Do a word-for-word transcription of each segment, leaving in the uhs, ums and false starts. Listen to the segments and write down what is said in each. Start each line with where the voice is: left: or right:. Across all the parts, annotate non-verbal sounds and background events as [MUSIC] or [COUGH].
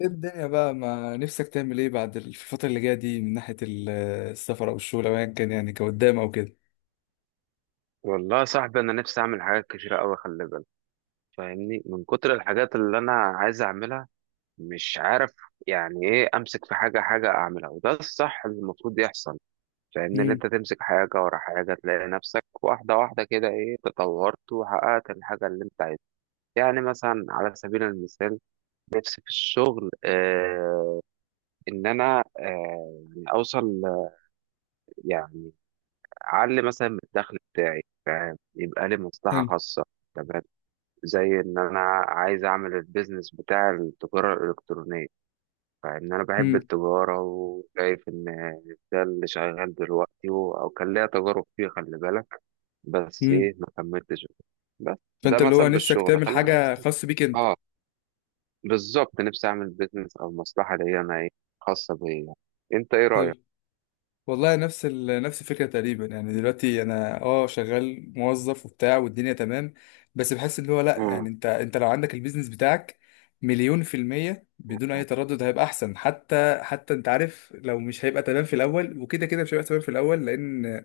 left: ايه الدنيا بقى، ما نفسك تعمل ايه بعد الفترة اللي جاية دي من ناحية ال- السفر او الشغل او ايا كان، يعني كقدام او كده.
right: والله يا صاحبي، انا نفسي اعمل حاجات كتيره قوي، خلي بالك. فاهمني، من كتر الحاجات اللي انا عايز اعملها مش عارف. يعني ايه، امسك في حاجه حاجه اعملها، وده الصح اللي المفروض يحصل. فاهمني، ان
left: امم.
right: انت تمسك حاجه ورا حاجه تلاقي نفسك واحده واحده كده، ايه، تطورت وحققت الحاجه اللي انت عايزها. يعني مثلا على سبيل المثال، نفسي في الشغل آه ان انا آه يعني اوصل آه، يعني اعلي مثلا من الدخل بتاعي، فاهم، يبقى لي مصلحه
left: حلو.
right: خاصه. تمام، زي ان انا عايز اعمل البيزنس بتاع التجارة الالكترونية. فان انا بحب
left: امم.
right: التجارة وشايف ان ده اللي شغال دلوقتي و- او كان ليا تجارب فيه، خلي بالك، بس
left: امم.
right: ايه ما كملتش. بس ده
left: فانت اللي هو
right: مثلا
left: نفسك
right: بالشغل،
left: تعمل
right: خلينا
left: حاجة
right: مثلا.
left: خاص بيك انت.
right: اه بالظبط، نفسي اعمل بيزنس او مصلحة ليا انا ايه، خاصة بيا. انت ايه رأيك؟
left: حلو. والله نفس ال... نفس الفكرة تقريبا، يعني دلوقتي انا اه شغال موظف وبتاع والدنيا تمام، بس بحس اللي هو لا، يعني
right: مم.
left: انت انت لو عندك البيزنس بتاعك مليون في المية بدون
right: مم.
left: أي تردد هيبقى أحسن، حتى حتى أنت عارف لو مش هيبقى تمام في الأول، وكده كده مش هيبقى تمام في الأول، لأن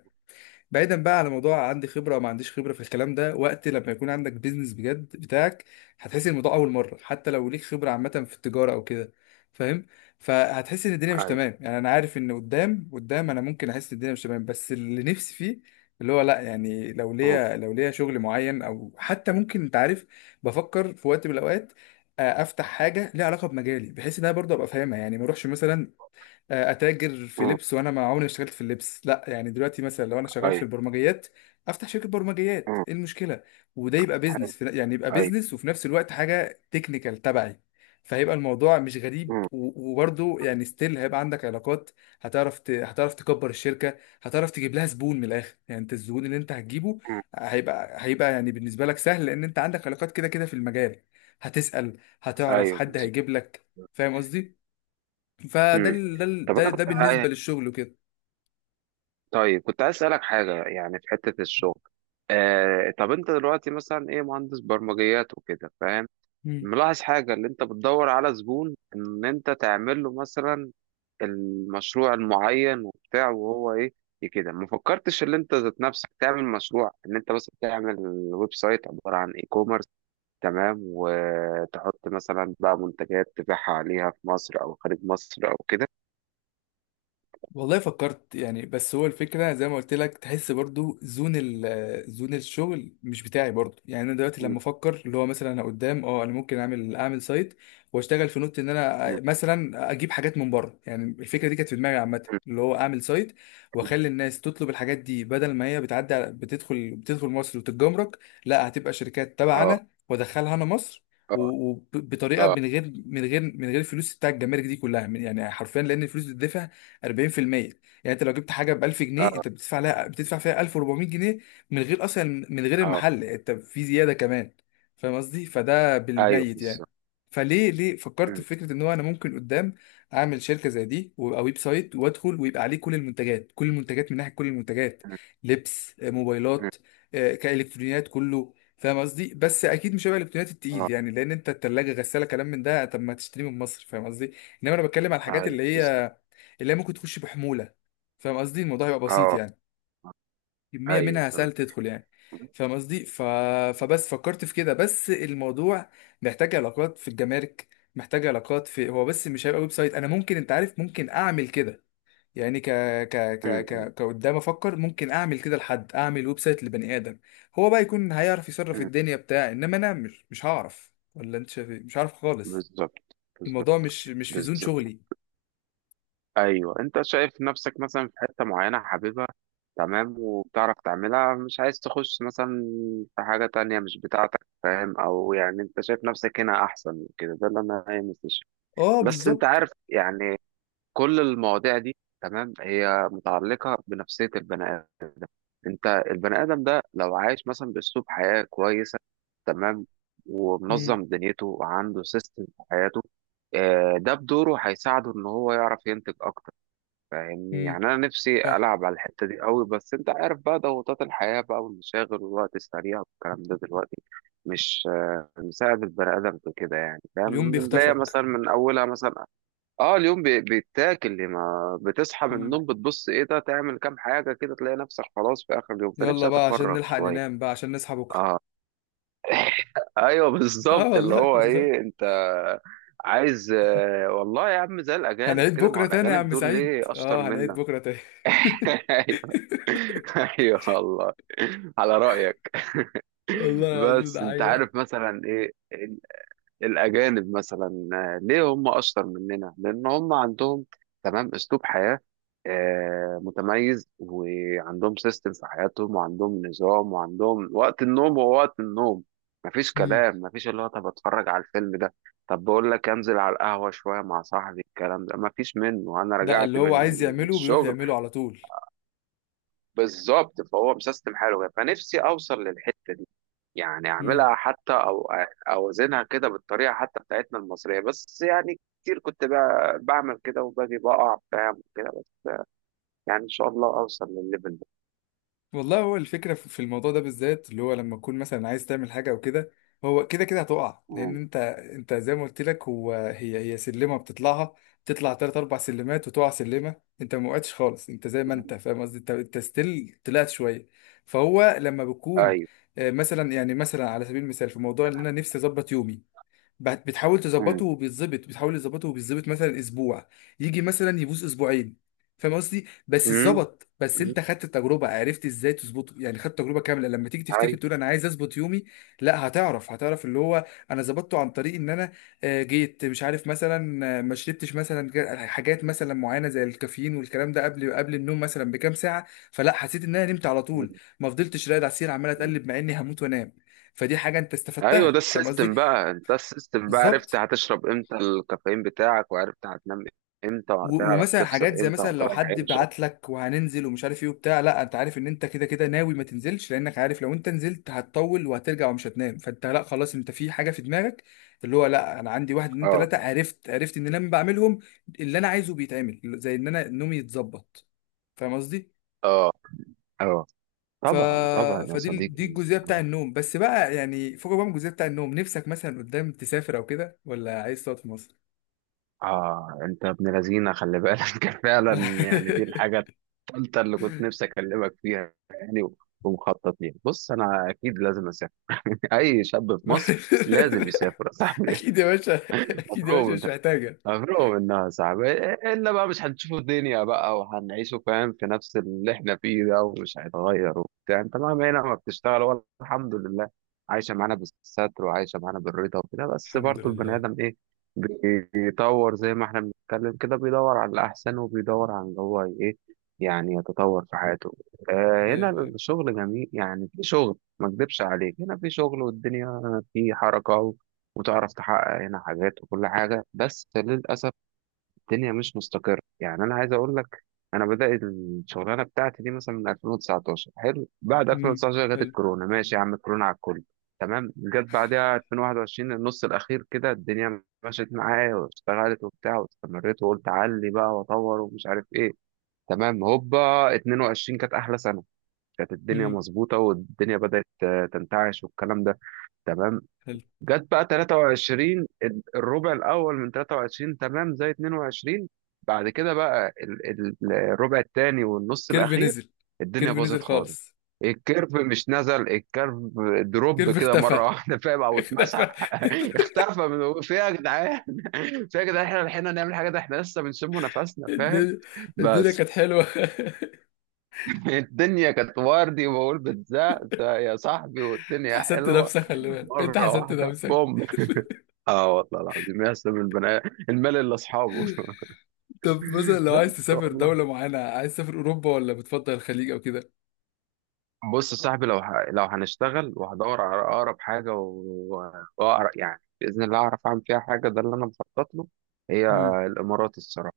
left: بعيدا بقى على موضوع عندي خبره او ما عنديش خبره في الكلام ده، وقت لما يكون عندك بيزنس بجد بتاعك هتحس إن الموضوع اول مره، حتى لو ليك خبره عامه في التجاره او كده، فاهم؟ فهتحس ان الدنيا مش
right: ايوه.
left: تمام، يعني انا عارف ان قدام قدام انا ممكن احس ان الدنيا مش تمام، بس اللي نفسي فيه اللي هو لا، يعني لو
right: مم.
left: ليا لو ليا شغل معين، او حتى ممكن انت عارف بفكر في وقت من الاوقات آه، افتح حاجه ليها علاقه بمجالي، بحيث ان انا برضه ابقى فاهمها، يعني ما اروحش مثلا آه، اتاجر في
right: مم.
left: لبس وانا ما عمري ما اشتغلت في اللبس، لا يعني دلوقتي مثلا لو انا شغال في
right: ايوه.
left: البرمجيات افتح شركه برمجيات،
right: مم.
left: ايه المشكله؟ وده يبقى
right: حلو.
left: بيزنس في- يعني يبقى
right: ايوه.
left: بيزنس، وفي نفس الوقت حاجه تكنيكال تبعي، فهيبقى الموضوع مش غريب،
right: مم.
left: و- وبرضه يعني ستيل هيبقى عندك علاقات. هتعرف ت... هتعرف تكبر الشركه، هتعرف تجيب لها زبون من الاخر، يعني انت الزبون اللي انت هتجيبه
right: مم.
left: هيبقى هيبقى يعني بالنسبه لك سهل، لان انت عندك علاقات كده كده في المجال، هتسال، هتعرف
right: ايوه
left: حد
right: بالظبط.
left: هيجيب لك. فاهم قصدي؟ فده
right: مم.
left: ال- ده ال-
right: طب
left: ده
right: انا
left: ده
right: كنت
left: بالنسبة للشغل وكده.
right: طيب كنت عايز اسالك حاجه، يعني في حته الشغل. آه طب انت دلوقتي مثلا ايه، مهندس برمجيات وكده فاهم،
left: مم.
right: ملاحظ حاجه، اللي انت بتدور على زبون ان انت تعمل له مثلا المشروع المعين وبتاع، وهو ايه إيه كده ما فكرتش ان انت ذات نفسك تعمل مشروع، ان انت مثلا تعمل ويب سايت عباره عن اي كوميرس، تمام، وتحط مثلا بقى منتجات تبيعها عليها في مصر او خارج مصر او كده.
left: والله فكرت يعني، بس هو الفكرة زي ما قلت لك، تحس برضو زون ال زون الشغل مش بتاعي برضو، يعني انا دلوقتي لما
right: م-
left: افكر اللي هو مثلا انا قدام اه انا ممكن اعمل اعمل سايت واشتغل في نوت، ان
right: م-
left: انا مثلا اجيب حاجات من بره، يعني الفكرة دي كانت في دماغي عامة،
right: م-
left: اللي هو اعمل سايت
right: م.
left: واخلي الناس تطلب الحاجات دي، بدل ما هي بتعدي على- بتدخل بتدخل مصر وتتجمرك، لا هتبقى شركات
right: اه.
left: تبعنا وادخلها انا مصر،
right: اه.
left: وبطريقه
right: اه.
left: من غير من غير من غير الفلوس بتاع الجمارك دي كلها، من- يعني حرفيا، لان الفلوس بتدفع أربعين في المية، يعني انت لو جبت حاجه ب ألف جنيه
right: اه.
left: انت بتدفع لها بتدفع فيها ألف وأربعمية جنيه، من غير اصلا من غير
right: اه.
left: المحل، انت في زياده كمان، فاهم قصدي؟ فده
right: ايوه
left: بالميت يعني.
right: بالظبط.
left: فليه ليه فكرت
right: أمم،
left: في فكره ان هو انا ممكن قدام اعمل شركه زي دي، ويبقى ويب سايت وادخل، ويبقى عليه كل المنتجات، كل المنتجات من ناحيه كل المنتجات،
right: أمم،
left: لبس، آه،
right: أمم.
left: موبايلات، آه، كالكترونيات، كله فاهم قصدي، بس اكيد مش هيبقى الالكترونيات
right: اه.
left: التقيل يعني، لان انت التلاجه غساله كلام من ده طب ما تشتري من مصر، فاهم قصدي؟ انما انا بتكلم على الحاجات
right: ايوه
left: اللي
right: بالظبط.
left: هي اللي هي ممكن تخش بحمولة، فاهم قصدي؟ الموضوع هيبقى بسيط
right: اه.
left: يعني، كمية
right: ايوه
left: منها
right: تمام.
left: سهل تدخل يعني، فاهم قصدي؟ ف... فبس فكرت في كده، بس الموضوع محتاج علاقات في الجمارك، محتاج علاقات في هو، بس مش هيبقى ويب سايت، انا ممكن انت عارف ممكن اعمل كده، يعني ك ك ك
right: أمم، أمم،
left: ك كقدام افكر ممكن اعمل كده، لحد اعمل ويب سايت لبني ادم هو بقى يكون هيعرف يصرف
right: أمم.
left: الدنيا بتاع، انما انا مش مش هعرف، ولا انت شايف إيه؟ مش عارف خالص،
right: بالظبط.
left: الموضوع
right: بالظبط.
left: مش مش في زون
right: بالظبط.
left: شغلي.
right: ايوه، انت شايف نفسك مثلا في حته معينه حاببها، تمام، وبتعرف تعملها، مش عايز تخش مثلا في حاجه تانية مش بتاعتك، فاهم، او يعني انت شايف نفسك هنا احسن من كده، ده اللي انا عايز أستشير.
left: اه
right: بس انت
left: بالظبط.
right: عارف، يعني كل المواضيع دي، تمام، هي متعلقه بنفسيه البني. انت البني ادم ده لو عايش مثلا باسلوب حياه كويسه، تمام،
left: امم.
right: ومنظم دنيته وعنده سيستم في حياته، آه، ده بدوره هيساعده ان هو يعرف ينتج اكتر. فاهمني،
left: امم.
right: يعني انا نفسي
left: صح.
right: العب على الحته دي قوي، بس انت عارف بقى ضغوطات الحياه بقى والمشاغل والوقت السريع والكلام ده دلوقتي مش آه، مساعد البني ادم في كده، يعني
left: اليوم
right: فاهم، بنلاقي
left: بيخطفك.
right: مثلا من اولها مثلا. اه، اليوم بي- بيتاكل، ما بتصحى من
left: مم.
right: النوم بتبص ايه ده، تعمل كام حاجه كده تلاقي نفسك خلاص في اخر اليوم،
left: يلا
right: فنفسي
left: بقى عشان
right: اتفرغ
left: نلحق
right: شويه،
left: ننام بقى عشان نصحى بكرة.
right: اه. [LAUGHS] ايوه
left: [LAUGHS] اه
right: بالظبط، اللي
left: والله.
right: هو
left: [LAUGHS]
right: ايه، انت عايز آه، والله يا عم زي الاجانب
left: هنعيد
right: كده، ما هو
left: بكرة تاني يا
right: الاجانب
left: عم
right: دول
left: سعيد،
right: ليه اشطر
left: اه هنعيد
right: منك؟
left: بكرة تاني.
right: [LAUGHS]
left: [LAUGHS]
right: ايوه. ايوه والله. على رايك. [LAUGHS]
left: والله العظيم
right: بس
left: ده
right: انت
left: حقيقة.
right: عارف مثلا ايه، الأجانب مثلا آه، ليه هم أشطر مننا؟ لأن هم عندهم، تمام، أسلوب حياة آه، متميز، وعندهم سيستم في حياتهم، وعندهم نظام، وعندهم وقت النوم هو وقت النوم. مفيش
left: مم.
right: كلام، مفيش اللي هو طب أتفرج على الفيلم ده، طب بقول لك أنزل على القهوة شوية مع صاحبي، الكلام ده مفيش منه. أنا
left: ده
right: رجعت
left: اللي
right: من
left: هو عايز يعمله بيروح
right: الشغل.
left: يعمله على طول.
right: بالظبط، فهو مسيستم حاله، فنفسي أوصل للحتة دي. يعني اعملها حتى، او اوزنها كده بالطريقه حتى بتاعتنا المصريه، بس يعني كتير كنت بقى بعمل كده وباجي بقع، فاهم كده، بس. يعني ان شاء الله اوصل للليفل ده.
left: والله هو الفكرة في في الموضوع ده بالذات، اللي هو لما تكون مثلا عايز تعمل حاجة أو كده، هو كده كده هتقع، لأن
right: مم.
left: أنت، أنت زي ما قلت لك، هو هي هي سلمة بتطلعها، بتطلع تلات أربع سلمات وتقع سلمة. أنت ما وقعتش خالص، أنت زي ما
right: مم.
left: أنت، فاهم قصدي؟ أنت أنت ستيل طلعت شوية، فهو لما بكون
right: ايوه.
left: آه، مثلا يعني مثلا على سبيل المثال في موضوع إن أنا نفسي أظبط يومي، بت- بتحاول
right: مم.
left: تظبطه وبيتظبط، بتحاول تظبطه وبيتظبط مثلا اسبوع، يجي مثلا يبوظ اسبوعين، فاهم قصدي؟ بس
right: امم.
left: اتظبط، بس
right: أمم.
left: انت خدت التجربه، عرفت ازاي تظبطه، يعني خدت تجربه كامله لما تيجي
right: ايوه.
left: تفتكر تقول انا عايز اظبط يومي، لا هتعرف هتعرف اللي هو انا ظبطته عن طريق ان انا آه، جيت مش عارف مثلا، آه، ما شربتش مثلا ج- حاجات مثلا معينه زي الكافيين والكلام ده قبل قبل النوم مثلا بكام ساعه، فلا حسيت ان انا نمت على
right: مم.
left: طول، ما فضلتش راقد على السرير عمال
right: مم.
left: اتقلب مع اني هموت وانام، فدي حاجه انت
right: ايوه. ده
left: استفدتها، فاهم قصدي؟
right: السيستم بقى، انت السيستم بقى، عرفت
left: بالظبط.
right: هتشرب امتى الكافيين بتاعك، وعرفت هتنام امتى،
left: و-
right: وهتعرف
left: ومثلا
right: تفصل
left: حاجات زي
right: امتى،
left: مثلا لو
right: وهتريح
left: حد
right: امتى.
left: بعت لك وهننزل ومش عارف ايه وبتاع، لا انت عارف ان انت كده كده ناوي ما تنزلش، لانك عارف لو انت نزلت هتطول وهترجع ومش هتنام، فانت لا خلاص، انت في حاجه في دماغك اللي هو لا، انا عندي واحد اتنين
right: اه.
left: تلاته، عرفت عرفت ان انا لما بعملهم اللي انا عايزه بيتعمل، زي ان انا نومي يتظبط، فاهم قصدي؟
right: اه. اه.
left: ف...
right: طبعا طبعا يا
left: فدي ال- دي
right: صديقي.
left: الجزئيه بتاع النوم بس بقى، يعني فوق بقى من الجزئيه بتاع النوم، نفسك مثلا قدام تسافر او كده، ولا عايز تقعد في مصر؟
right: اه، انت ابن لذينه خلي بالك. [LAUGHS] كان فعلا، يعني دي الحاجه الثالثه اللي كنت نفسي اكلمك فيها يعني، ومخطط ليها. بص، انا اكيد لازم اسافر. [LAUGHS] اي شاب في مصر لازم يسافر يا
left: [LAUGHS]
right: صاحبي.
left: اكيد يا باشا. [LAUGHS]
right: [LAUGHS]
left: اكيد يا باشا،
right: مبروك.
left: مش محتاجه.
right: مفروغ منها، صعب الا بقى مش هنشوف الدنيا بقى وهنعيشه، فاهم، في نفس اللي احنا فيه ده ومش هيتغير وبتاع. انت مهما هنا ما بتشتغل ولا، الحمد لله، عايشه معانا بالستر، وعايشه معانا بالرضا وكده، بس
left: الحمد
right: برضه البني
left: لله.
right: ادم ايه، بيطور، زي ما احنا بنتكلم كده، بيدور على الاحسن وبيدور على اللي هو ايه، يعني يتطور في حياته. آه، هنا
left: ايوه، ايوه.
right: الشغل جميل، يعني في شغل ما اكدبش عليك، هنا في شغل والدنيا في حركه، وتعرف تحقق هنا حاجات وكل حاجة، بس للأسف الدنيا مش مستقرة. يعني أنا عايز أقول لك، أنا بدأت الشغلانة بتاعتي دي مثلا من ألفين وتسعتاشر، حلو، بعد
left: امم.
right: ألفين وتسعتاشر جت
left: حلو.
right: الكورونا. ماشي يا عم، الكورونا على الكل، تمام. جت بعدها ألفين وواحد وعشرين، النص الأخير كده الدنيا مشيت معايا واشتغلت وبتاع، واستمريت وقلت أعلي بقى وأطور ومش عارف إيه، تمام. هوبا، اتنين وعشرين كانت أحلى سنة، كانت الدنيا
left: امم.
right: مظبوطة، والدنيا بدأت آه، تنتعش والكلام ده، تمام.
left: حلو.
right: جت بقى تلاته وعشرين، ال- الربع الاول من تلاته وعشرين تمام زي اتنين وعشرين. بعد كده بقى ال- ال- الربع الثاني والنص
left: كيرف
right: الاخير،
left: نزل.
right: الدنيا
left: كيرف نزل
right: باظت خالص.
left: خالص.
right: الكيرف مش نزل، الكيرف دروب
left: كيرف
right: كده
left: اختفى.
right: مره [LAUGHS] واحده، فاهم،
left: [LAUGHS]
right: او اتمسح.
left: اختفى.
right: [LAUGHS] اختفى، من، في إيه يا جدعان؟ [LAUGHS] في إيه يا جدعان، احنا لحقنا نعمل حاجه؟ ده احنا لسه بنشم
left: [LAUGHS]
right: نفسنا، فاهم،
left: الدنيا، الدنيا
right: بس.
left: كانت حلوه. [LAUGHS]
right: [LAUGHS] الدنيا كانت وردي، وبقول بتزق يا صاحبي
left: انت
right: والدنيا
left: حسدت
right: حلوه،
left: نفسك، خلي بالك انت
right: مره
left: حسدت
right: واحده
left: نفسك.
right: بوم. اه والله العظيم، يسلم البني المال اللي اصحابه. [LAUGHS]
left: طب مثلا لو عايز
right: بس
left: تسافر
right: والله،
left: دوله معينه، عايز تسافر اوروبا ولا بتفضل الخليج او كده؟
right: بص يا صاحبي، لو ح... لو هنشتغل وهدور على اقرب حاجه و- واقرب يعني باذن الله اعرف اعمل فيها حاجه، ده اللي انا مخطط له. هي
left: امم.
right: الامارات الصراحه،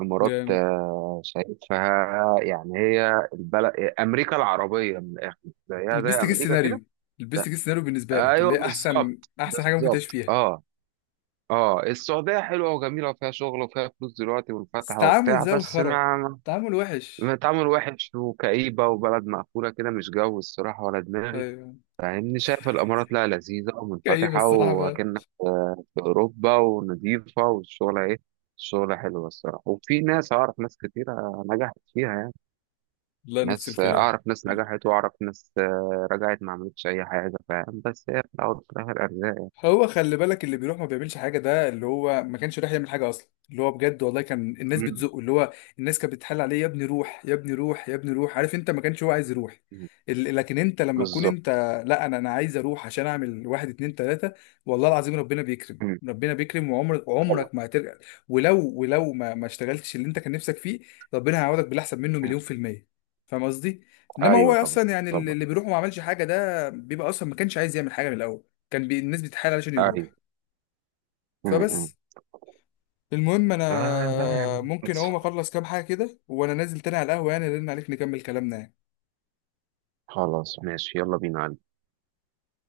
right: الامارات
left: جامد.
right: آه، شايفها يعني هي البلد، امريكا العربيه من الاخر، زيها زي
left: البيست كيس
right: امريكا كده.
left: سيناريو، البيست كيس سيناريو بالنسبه لك اللي
right: ايوه
left: هي احسن
right: بالظبط.
left: احسن حاجه ممكن تعيش
right: بالظبط.
left: فيها.
right: اه. اه، السعوديه حلوه وجميله وفيها شغل وفيها فلوس دلوقتي
left: بس
right: منفتحه
left: تعامل
right: وبتاع،
left: زي
right: بس
left: الخرا،
right: ما،
left: تعامل وحش.
right: تعامل وحش وكئيبة وبلد مقفولة كده، مش جو الصراحة ولا دماغي.
left: ايوه.
right: فاهمني، شايف الإمارات لا لذيذة
left: كئيب
right: ومنفتحة
left: الصراحه بقى.
right: وأكنك آه، في أوروبا ونضيفة، والشغلة إيه، الشغلة حلوة الصراحة، وفي ناس، أعرف ناس كتيرة نجحت فيها يعني.
left: لا نفس
right: ناس آه،
left: الكلام.
right: أعرف ناس نجحت، وأعرف ناس آه، رجعت ما عملتش أي حاجة، فاهم، بس هي في الأول وفي الآخر أرزاق.
left: هو خلي بالك اللي بيروح ما بيعملش حاجه، ده اللي هو ما كانش رايح يعمل حاجه اصلا، اللي هو بجد والله كان الناس
right: مم،
left: بتزقه، اللي هو الناس كانت بتحل عليه، يا ابني روح، يا ابني روح، يا ابني روح، عارف انت ما كانش هو عايز يروح.
right: مم،
left: ال- لكن انت لما تكون
right: بالظبط.
left: انت لا، انا انا عايز اروح عشان اعمل واحد اتنين تلاته، والله العظيم ربنا بيكرم،
right: مم،
left: ربنا بيكرم، وعمرك
right: طبعا.
left: عمرك ما هترجع، ولو ولو ما ما اشتغلتش اللي انت كان نفسك فيه، ربنا هيعوضك بالاحسن منه
right: مم،
left: مليون في الميه، فاهم قصدي؟ انما هو
right: أيوه طبعا.
left: اصلا يعني اللي
right: طبعا
left: اللي بيروح وما عملش حاجه ده بيبقى اصلا ما كانش عايز يعمل حاجه من الاول، كان بي... الناس بتتحايل علشان
right: أيوه.
left: يروح.
right: مم، مم.
left: فبس، المهم
right: آه لا يا
left: انا
right: عم،
left: ممكن اقوم اخلص كام حاجه كده وانا نازل تاني على القهوه يعني، ارن عليك نكمل كلامنا يعني.
right: خلاص ماشي، يلا بينا.